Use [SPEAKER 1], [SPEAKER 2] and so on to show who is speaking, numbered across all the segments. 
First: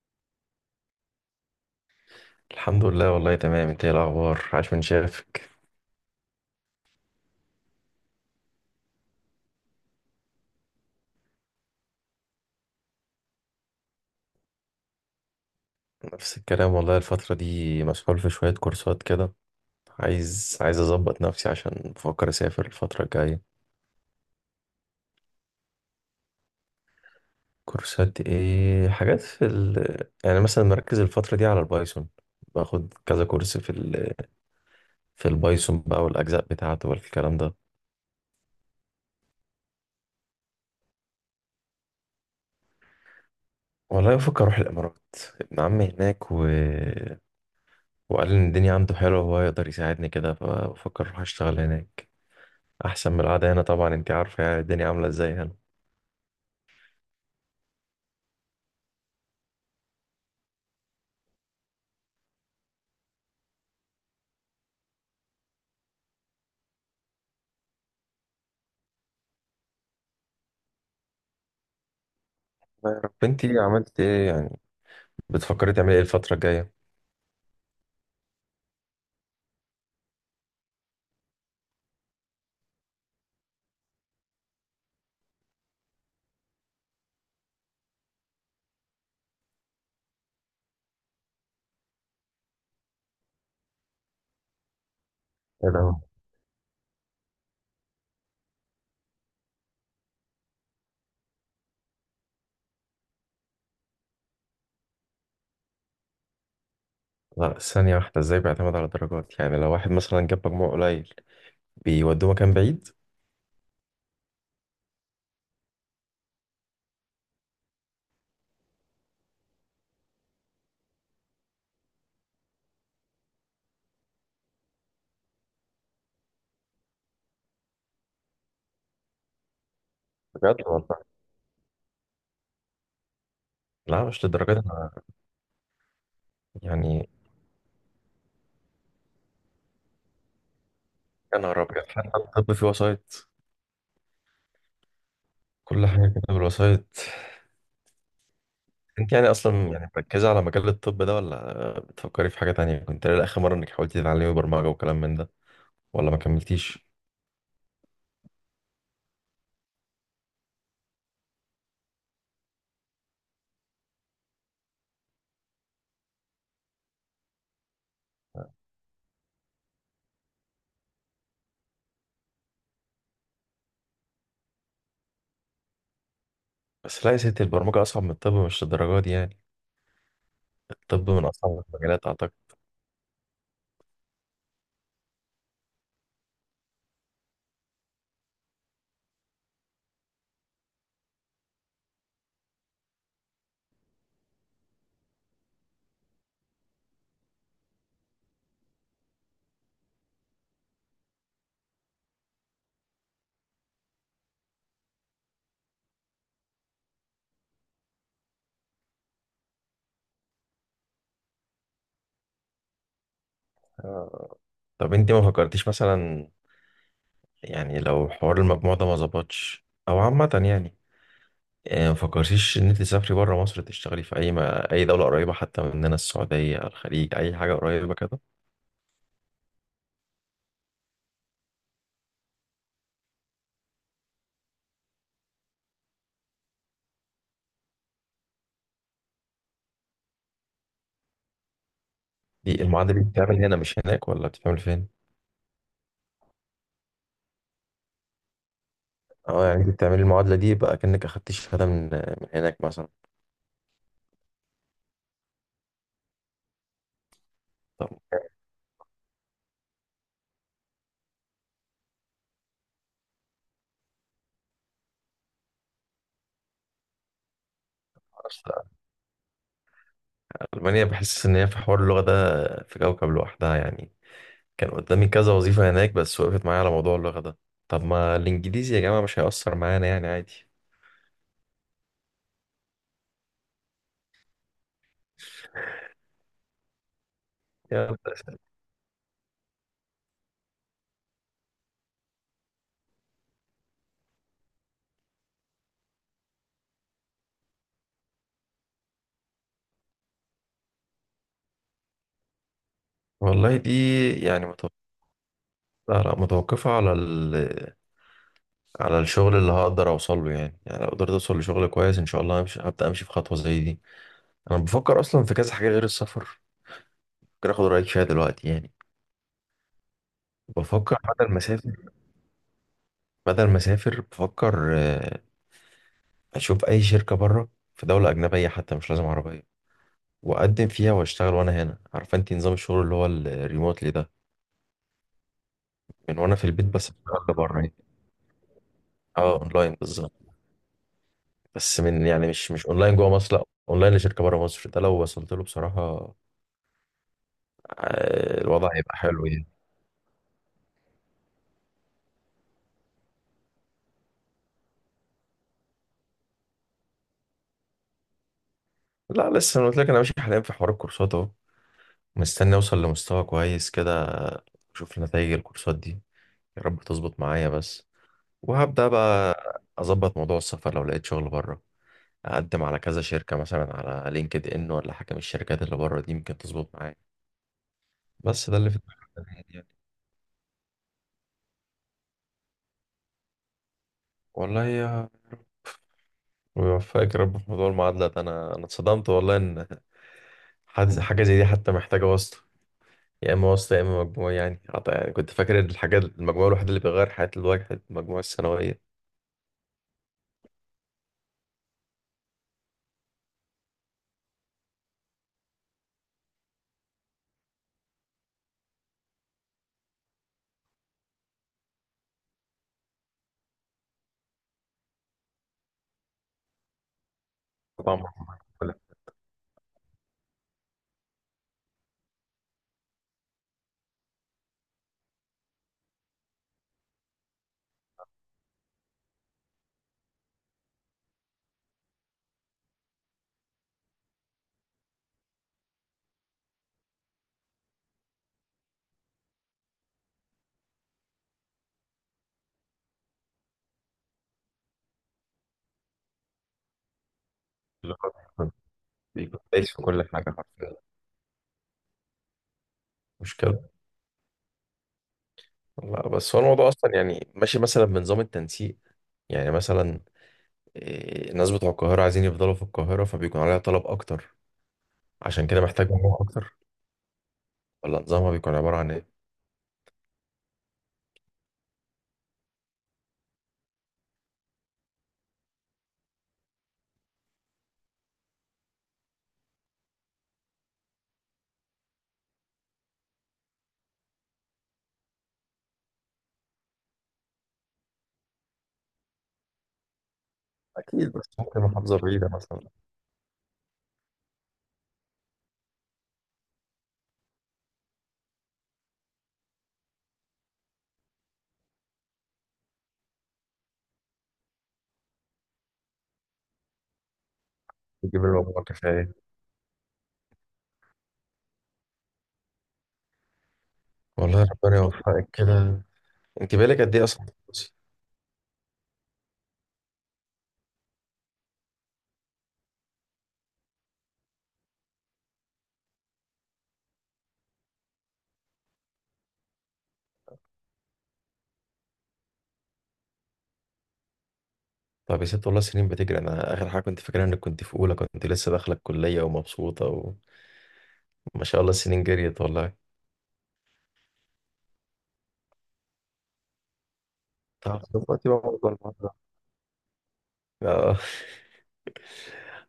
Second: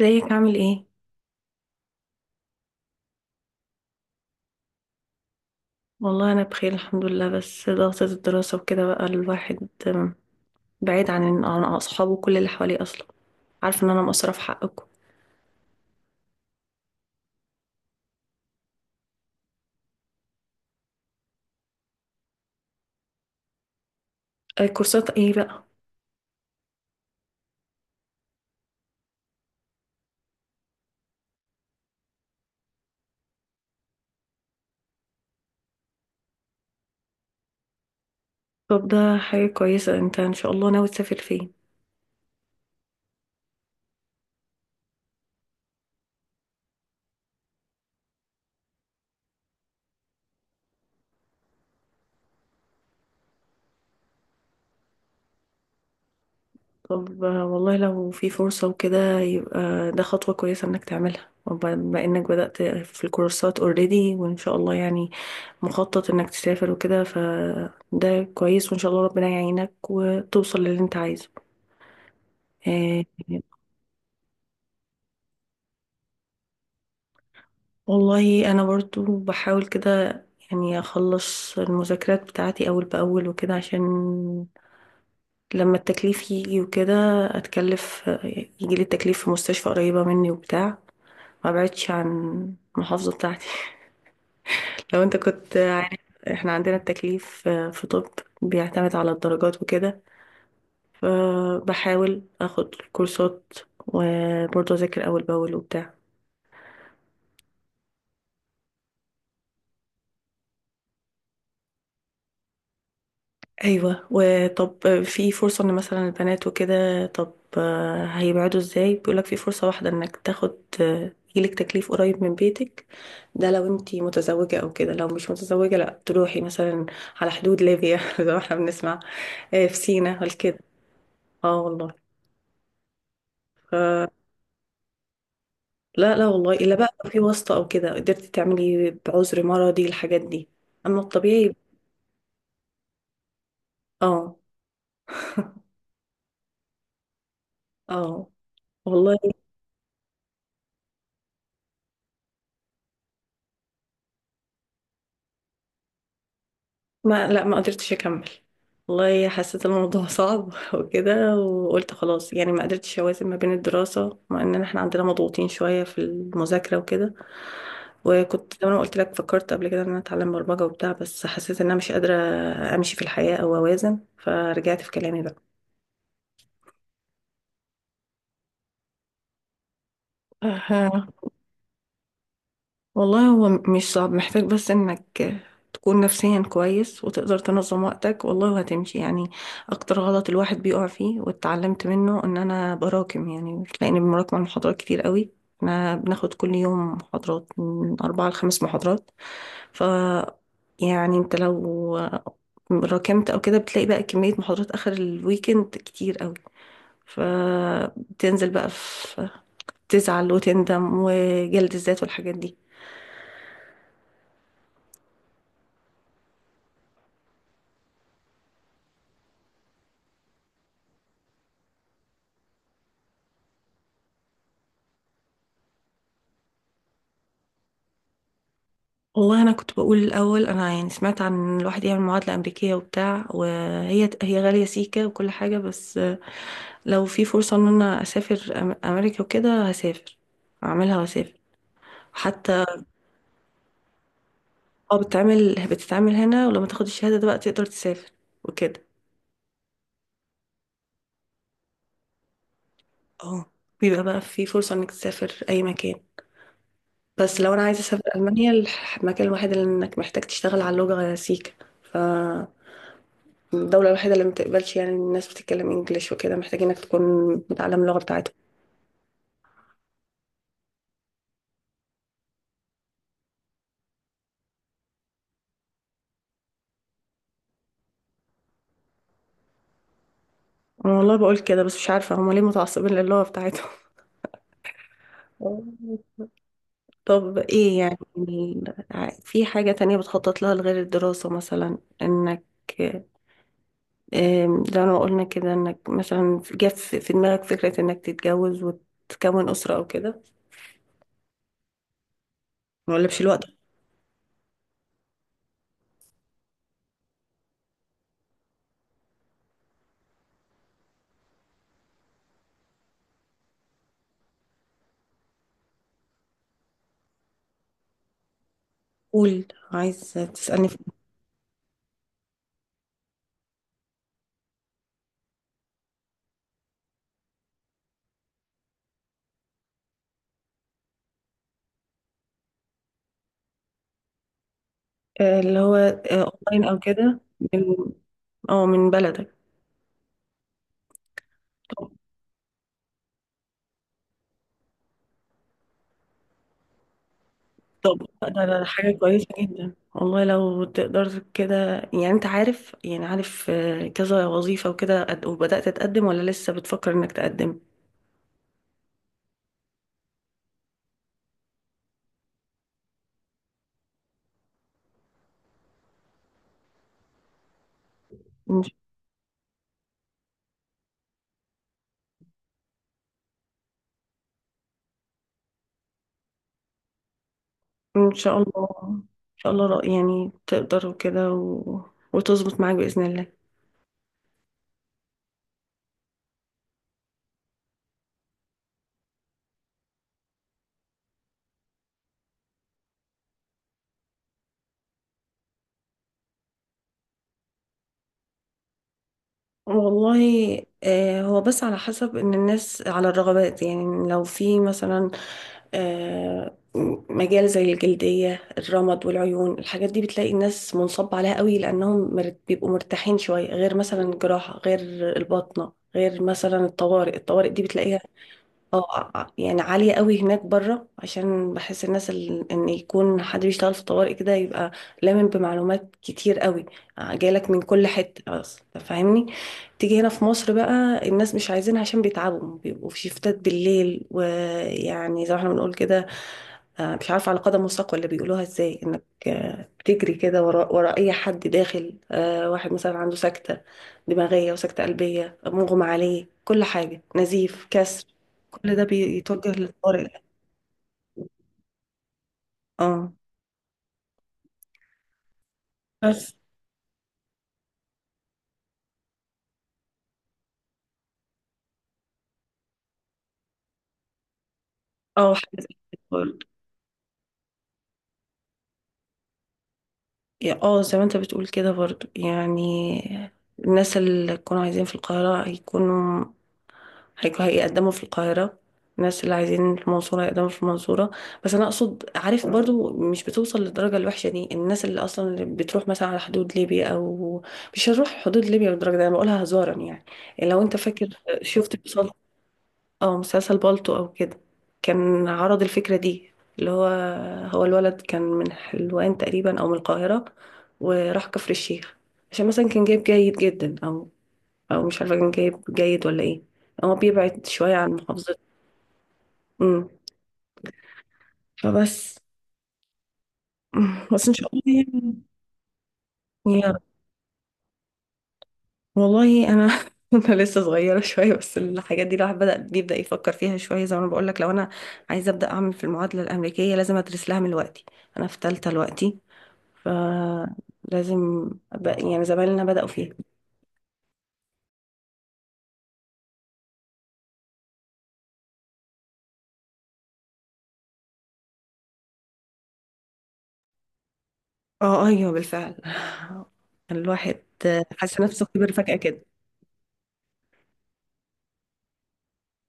[SPEAKER 1] ازيك، عامل ايه؟
[SPEAKER 2] الحمد لله، والله تمام. انت ايه الاخبار؟ عاش من شافك.
[SPEAKER 1] والله انا بخير الحمد لله، بس ضغطة الدراسة وكده بقى الواحد بعيد عن اصحابه، كل اللي حواليه اصلا. عارفه ان انا مقصرة في حقكم.
[SPEAKER 2] نفس الكلام والله، الفترة دي مسحول في شوية كورسات كده. عايز اظبط نفسي، عشان بفكر اسافر الفترة الجاية.
[SPEAKER 1] أي كورسات ايه بقى؟
[SPEAKER 2] كورسات ايه؟ حاجات يعني مثلا مركز الفترة دي على البايثون، باخد كذا كورس في البايثون بقى، والاجزاء بتاعته والكلام ده.
[SPEAKER 1] طب ده حاجة كويسة، انت ان شاء الله ناوي تسافر فين؟
[SPEAKER 2] والله بفكر اروح الامارات. ابن عمي هناك، وقال ان الدنيا عنده حلوة وهو يقدر يساعدني كده، فبفكر اروح اشتغل هناك، احسن من القعده هنا. طبعا انت عارفه يعني الدنيا عامله ازاي هنا.
[SPEAKER 1] طب والله لو في فرصة وكده، يبقى ده خطوة كويسة انك تعملها، وبما انك بدأت في الكورسات اوريدي وان شاء الله يعني مخطط انك تسافر وكده، فده كويس، وان شاء الله ربنا يعينك وتوصل للي انت عايزه.
[SPEAKER 2] الله يا
[SPEAKER 1] آه،
[SPEAKER 2] رب. انت عملت ايه يعني؟ بتفكري تعملي ايه الفتره الجايه؟
[SPEAKER 1] والله انا برضو بحاول كده، يعني اخلص المذاكرات بتاعتي اول باول وكده، عشان لما التكليف يجي وكده اتكلف، يجي لي التكليف في مستشفى قريبة مني وبتاع، ما بعدش عن المحافظة بتاعتي. لو انت كنت
[SPEAKER 2] ايه ده؟
[SPEAKER 1] عارف، احنا عندنا التكليف في طب بيعتمد على الدرجات وكده، فبحاول اخد كورسات وبرضه اذاكر اول باول وبتاع.
[SPEAKER 2] لا، ثانيه واحده، ازاي بيعتمد على الدرجات؟ يعني لو واحد مثلا جاب مجموع قليل بيودوه مكان بعيد؟
[SPEAKER 1] ايوه، وطب في فرصة ان مثلا البنات وكده، طب هيبعدوا ازاي؟ بيقولك في فرصة واحدة انك تاخد يجيلك تكليف قريب من بيتك، ده لو انتي متزوجة او كده. لو مش متزوجة لا تروحي مثلا على حدود ليبيا زي ما احنا بنسمع، آه، في سينا
[SPEAKER 2] بجد
[SPEAKER 1] وكده.
[SPEAKER 2] والله؟
[SPEAKER 1] اه والله.
[SPEAKER 2] لا، مش للدرجات انا
[SPEAKER 1] لا لا، والله الا بقى
[SPEAKER 2] يعني.
[SPEAKER 1] لو في واسطة او كده، قدرتي تعملي بعذر مرضي الحاجات دي، اما
[SPEAKER 2] يا
[SPEAKER 1] الطبيعي.
[SPEAKER 2] نهار ابيض، حتى الطب فيه وسايط؟
[SPEAKER 1] اه.
[SPEAKER 2] كل حاجه كده بالوسايط.
[SPEAKER 1] اه
[SPEAKER 2] انت
[SPEAKER 1] والله.
[SPEAKER 2] يعني اصلا يعني مركزه على مجال الطب ده، ولا بتفكري في حاجه تانية؟ كنت، لا اخر مره، انك حاولتي تتعلمي برمجه وكلام من ده، ولا ما كملتيش؟
[SPEAKER 1] ما لا، ما قدرتش اكمل. والله حسيت الموضوع صعب وكده، وقلت خلاص يعني، ما قدرتش اوازن ما بين الدراسة، مع ان احنا عندنا مضغوطين شوية في المذاكرة وكده. وكنت زي ما أنا قلت لك فكرت قبل كده ان انا اتعلم برمجة وبتاع، بس حسيت ان انا مش قادرة امشي في الحياة او اوازن، فرجعت في كلامي.
[SPEAKER 2] بس لا يا ستي، البرمجه اصعب من الطب، مش للدرجات دي يعني.
[SPEAKER 1] بقى
[SPEAKER 2] الطب من أصعب المجالات أعتقد.
[SPEAKER 1] والله هو مش صعب، محتاج بس انك تكون نفسيا كويس، وتقدر تنظم وقتك والله وهتمشي يعني. اكتر غلط الواحد بيقع فيه واتعلمت منه، ان انا براكم يعني، تلاقيني بمراكم على محاضرات كتير قوي. احنا بناخد كل يوم محاضرات، من اربعة لخمس محاضرات، ف يعني انت لو راكمت او كده، بتلاقي بقى كمية محاضرات اخر الويكند كتير قوي، فبتنزل بقى في، تزعل وتندم وجلد الذات والحاجات دي.
[SPEAKER 2] آه. طب أنت ما فكرتيش مثلا، يعني لو حوار المجموع ده ما ظبطش أو عامة يعني، ما فكرتيش إن أنت تسافري بره مصر، تشتغلي في أي ما... أي دولة قريبة حتى مننا، السعودية، الخليج، أي حاجة قريبة كده؟
[SPEAKER 1] والله انا كنت بقول الاول، انا يعني سمعت عن إن الواحد يعمل معادله امريكيه وبتاع، وهي غاليه سيكه وكل حاجه، بس لو في فرصه ان انا اسافر امريكا وكده هسافر، اعملها واسافر
[SPEAKER 2] دي
[SPEAKER 1] حتى.
[SPEAKER 2] المعادلة دي بتتعمل هنا مش هناك، ولا بتتعمل فين؟
[SPEAKER 1] اه بتتعمل هنا، ولما تاخد الشهاده ده بقى تقدر تسافر وكده.
[SPEAKER 2] أه، يعني أنت بتعملي المعادلة دي بقى كأنك أخدتي شهادة من هناك مثلا؟
[SPEAKER 1] اه، بيبقى بقى في فرصه انك تسافر اي مكان، بس لو انا عايزه
[SPEAKER 2] طب،
[SPEAKER 1] اسافر المانيا، المكان الوحيد اللي انك محتاج تشتغل على اللغه سيكه، ف الدولة الوحيدة اللي ما بتقبلش يعني إن الناس بتتكلم انجليش وكده، محتاجينك تكون متعلم اللغة بتاعتهم.
[SPEAKER 2] أصل ألمانيا بحس إن هي في حوار اللغة ده في كوكب لوحدها يعني. كان قدامي كذا وظيفة هناك، بس وقفت معايا على موضوع اللغة ده. طب ما الإنجليزي يا جماعة مش هيأثر معانا يعني، عادي.
[SPEAKER 1] انا والله بقول كده، بس مش عارفة هما ليه متعصبين للغة بتاعتهم. طب ايه
[SPEAKER 2] يلا.
[SPEAKER 1] يعني؟ في حاجة تانية بتخطط لها لغير الدراسة؟ مثلا انك، زي ما قلنا كده، انك مثلا جت في دماغك فكرة انك تتجوز وتكون أسرة او كده، ما اقولكش الوقت.
[SPEAKER 2] والله دي يعني متوقفة على الشغل اللي هقدر أوصل له يعني لو قدرت أوصل لشغل كويس إن شاء الله همشي، هبدأ أمشي في خطوة زي دي. أنا بفكر أصلا في كذا حاجة غير السفر، ممكن آخد رأيك فيها دلوقتي يعني.
[SPEAKER 1] قول، عايز تسألني
[SPEAKER 2] بفكر بدل ما أسافر بفكر أشوف أي شركة بره، في دولة أجنبية حتى مش لازم عربية، واقدم فيها واشتغل وانا هنا. عارفه انت نظام الشغل اللي هو الريموتلي ده،
[SPEAKER 1] آه، اللي هو
[SPEAKER 2] من
[SPEAKER 1] آه،
[SPEAKER 2] وانا في
[SPEAKER 1] اونلاين
[SPEAKER 2] البيت
[SPEAKER 1] او
[SPEAKER 2] بس
[SPEAKER 1] كده،
[SPEAKER 2] اشتغل بره يعني.
[SPEAKER 1] من، اه، من بلدك.
[SPEAKER 2] اه، اونلاين بالظبط. بس من يعني، مش اونلاين جوه مصر، لا، اونلاين لشركه بره مصر. ده لو وصلت له بصراحه،
[SPEAKER 1] طب ده ده
[SPEAKER 2] الوضع هيبقى
[SPEAKER 1] حاجة كويسة
[SPEAKER 2] حلو يعني.
[SPEAKER 1] جدا والله لو تقدر كده. يعني انت عارف يعني، عارف كذا وظيفة وكده، وبدأت تقدم ولا لسه بتفكر انك تقدم؟
[SPEAKER 2] لا، لسه. انا قلت لك انا ماشي حاليا في حوار الكورسات اهو، مستني اوصل لمستوى كويس كده، اشوف نتائج الكورسات دي، يا رب تظبط معايا بس،
[SPEAKER 1] ان ش-
[SPEAKER 2] وهبدا بقى اظبط موضوع السفر لو لقيت شغل بره، اقدم على كذا شركه مثلا على لينكد ان ولا حاجه من الشركات اللي بره دي، ممكن تظبط معايا.
[SPEAKER 1] إن شاء
[SPEAKER 2] بس ده
[SPEAKER 1] الله،
[SPEAKER 2] اللي في
[SPEAKER 1] ان
[SPEAKER 2] دماغك تمام
[SPEAKER 1] شاء
[SPEAKER 2] يعني.
[SPEAKER 1] الله يعني تقدر وكده وتظبط معاك بإذن الله.
[SPEAKER 2] والله يا ويوفقك يا رب في موضوع المعادله ده. انا اتصدمت والله ان حاجة زي دي حتى محتاجه واسطه. يا اما واسطه يا اما مجموعه يعني، يعني كنت فاكر ان الحاجات المجموعه الوحيده اللي بيغير حياه الواحد المجموعه الثانويه.
[SPEAKER 1] والله هو بس على حسب ان الناس على الرغبات، يعني لو في مثلا آه، مجال زي الجلدية، الرمد والعيون، الحاجات دي بتلاقي الناس منصب عليها قوي، لانهم بيبقوا مرتاحين شوية، غير مثلا الجراحة، غير الباطنة، غير مثلا الطوارئ. الطوارئ دي بتلاقيها،
[SPEAKER 2] طبعا. كل
[SPEAKER 1] اه، يعني عالية قوي هناك بره، عشان بحس الناس ان يكون حد بيشتغل في طوارئ كده، يبقى لامن بمعلومات كتير قوي، جايلك من كل حتة اصلا فاهمني. تيجي هنا في مصر بقى، الناس مش عايزينها، عشان بيتعبوا، بيبقوا في شيفتات بالليل، ويعني زي ما احنا بنقول كده، مش عارفة، على قدم وساق ولا بيقولوها ازاي، انك بتجري كده وراء اي حد داخل، واحد مثلا عنده سكتة دماغية وسكتة قلبية، مغمى عليه، كل حاجة، نزيف، كسر،
[SPEAKER 2] حاجة.
[SPEAKER 1] كل ده
[SPEAKER 2] كنت
[SPEAKER 1] بيتوجه
[SPEAKER 2] دايس في كل
[SPEAKER 1] للطارئ.
[SPEAKER 2] حاجه حرفيا.
[SPEAKER 1] اه
[SPEAKER 2] مشكله. لا،
[SPEAKER 1] بس.
[SPEAKER 2] بس هو الموضوع اصلا يعني ماشي مثلا بنظام التنسيق. يعني مثلا، الناس بتوع القاهرة عايزين يفضلوا في القاهرة، فبيكون عليها طلب أكتر،
[SPEAKER 1] اه،
[SPEAKER 2] عشان
[SPEAKER 1] حاجة
[SPEAKER 2] كده
[SPEAKER 1] زي
[SPEAKER 2] محتاج
[SPEAKER 1] كده
[SPEAKER 2] مجموع
[SPEAKER 1] برضه.
[SPEAKER 2] أكتر. ولا نظامها بيكون عبارة عن إيه؟
[SPEAKER 1] اه زي ما انت بتقول كده برضو يعني، الناس اللي يكونوا عايزين في القاهرة يكونوا هيقدموا في القاهرة، الناس اللي عايزين في المنصورة هيقدموا في المنصورة. بس أنا أقصد، عارف برضو مش بتوصل للدرجة الوحشة دي، الناس اللي أصلا اللي بتروح مثلا على حدود ليبيا، أو مش هنروح حدود ليبيا بالدرجة دي، أنا بقولها هزارا يعني، لو أنت فاكر
[SPEAKER 2] أكيد، بس ممكن
[SPEAKER 1] شفت
[SPEAKER 2] محافظة
[SPEAKER 1] بصل-
[SPEAKER 2] بعيدة مثلا
[SPEAKER 1] أو مسلسل بالطو أو كده، كان عرض الفكرة دي، اللي هو، هو الولد كان من حلوان تقريبا أو من القاهرة، وراح كفر الشيخ، عشان مثلا كان جايب جيد جدا، أو او مش عارفه كان جايب جيد ولا ايه، هو بيبعد شويه عن
[SPEAKER 2] تجيب
[SPEAKER 1] محافظته.
[SPEAKER 2] المجموع كفاية.
[SPEAKER 1] امم فبس بس ان
[SPEAKER 2] والله
[SPEAKER 1] شاء الله
[SPEAKER 2] ربنا
[SPEAKER 1] يعني،
[SPEAKER 2] يوفقك كده. أنت
[SPEAKER 1] يا
[SPEAKER 2] بقالك
[SPEAKER 1] رب.
[SPEAKER 2] قد إيه أصلا بتدرسي؟
[SPEAKER 1] والله انا انا لسه صغيره شويه، بس الحاجات دي الواحد بدا بيبدا يفكر فيها شويه، زي ما انا بقول لك، لو انا عايزه ابدا اعمل في المعادله الامريكيه، لازم ادرس لها من دلوقتي. انا في ثالثه دلوقتي، فلازم أبقى، يعني زمايلنا بداوا فيها.
[SPEAKER 2] طب يا ست، والله سنين بتجري. أنا آخر حاجة كنت فاكرها إنك كنت في أولى، كنت لسه داخلة الكلية ومبسوطة، وما شاء الله السنين جريت والله.
[SPEAKER 1] اه ايوه بالفعل، الواحد
[SPEAKER 2] طب
[SPEAKER 1] حاسس
[SPEAKER 2] دلوقتي بقى
[SPEAKER 1] نفسه كبر
[SPEAKER 2] أفضل
[SPEAKER 1] فجاه
[SPEAKER 2] مرة.
[SPEAKER 1] كده.
[SPEAKER 2] آه.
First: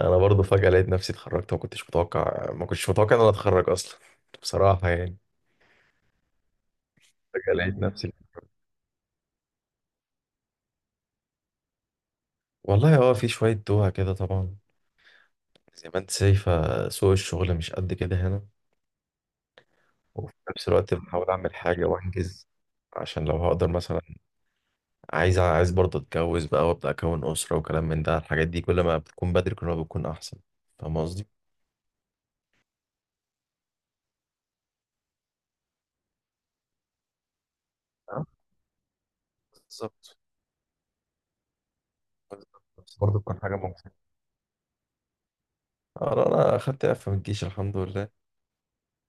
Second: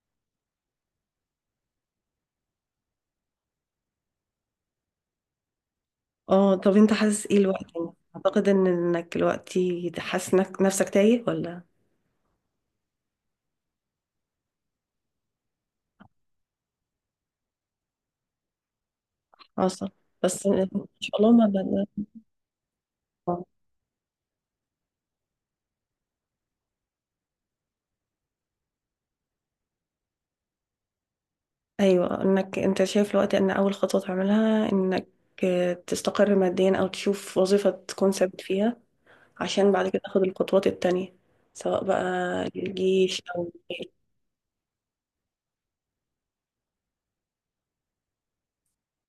[SPEAKER 2] أنا برضه فجأة لقيت نفسي اتخرجت. ما كنتش متوقع إن أنا أتخرج أصلا بصراحة يعني.
[SPEAKER 1] اه، طب انت حاسس ايه
[SPEAKER 2] فجأة
[SPEAKER 1] الوقت
[SPEAKER 2] لقيت
[SPEAKER 1] يعني؟
[SPEAKER 2] نفسي.
[SPEAKER 1] اعتقد ان انك دلوقتي حاسس انك نفسك تايه ولا
[SPEAKER 2] والله هو في شوية دوها كده طبعا، زي ما انت شايفة، سوق الشغل مش قد كده هنا.
[SPEAKER 1] عصب؟
[SPEAKER 2] وفي
[SPEAKER 1] بس ان
[SPEAKER 2] نفس الوقت
[SPEAKER 1] شاء
[SPEAKER 2] بحاول
[SPEAKER 1] الله
[SPEAKER 2] أعمل حاجة وأنجز، عشان لو
[SPEAKER 1] آه.
[SPEAKER 2] هقدر مثلا، عايز برضه أتجوز بقى وأبدأ أكون أسرة وكلام من ده. الحاجات دي كل ما بتكون بدري كل ما بتكون أحسن. فاهم قصدي؟
[SPEAKER 1] ايوه، انك انت شايف الوقت ان اول خطوه تعملها، انك تستقر ماديا، او تشوف وظيفه تكون
[SPEAKER 2] آه،
[SPEAKER 1] ثابت فيها، عشان بعد كده
[SPEAKER 2] بالظبط.
[SPEAKER 1] تاخد الخطوات التانية، سواء بقى
[SPEAKER 2] بالظبط. بس برضه
[SPEAKER 1] الجيش
[SPEAKER 2] تكون
[SPEAKER 1] او
[SPEAKER 2] حاجة
[SPEAKER 1] غيره.
[SPEAKER 2] ممكن. أنا أخدت إعفاء من الجيش الحمد لله.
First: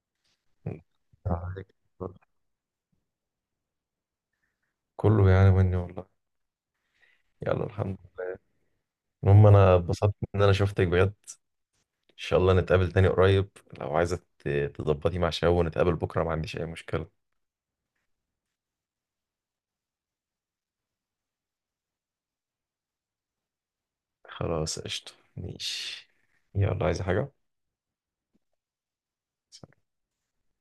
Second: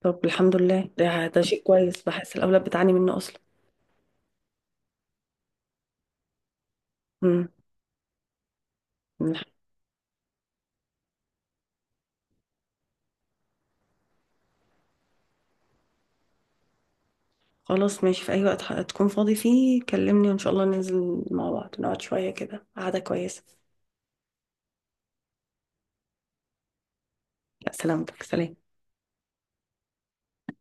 [SPEAKER 1] طب الحمد لله، ده ده شيء
[SPEAKER 2] آه،
[SPEAKER 1] كويس، بحس الاولاد بتعاني منه اصلا.
[SPEAKER 2] كله يعني مني والله.
[SPEAKER 1] امم.
[SPEAKER 2] يلا الحمد لله. المهم، أنا اتبسطت إن أنا شفتك بجد. شاء الله نتقابل تاني قريب. لو عايزة تظبطي مع شباب ونتقابل بكرة، ما عنديش أي مشكلة.
[SPEAKER 1] خلاص ماشي، في أي وقت تكون فاضي فيه كلمني، وإن شاء الله ننزل مع بعض نقعد شوية كده قعدة كويسة.
[SPEAKER 2] خلاص، قشطة، ماشي. يلا، عايزة حاجة؟
[SPEAKER 1] لا، سلامتك، سلام.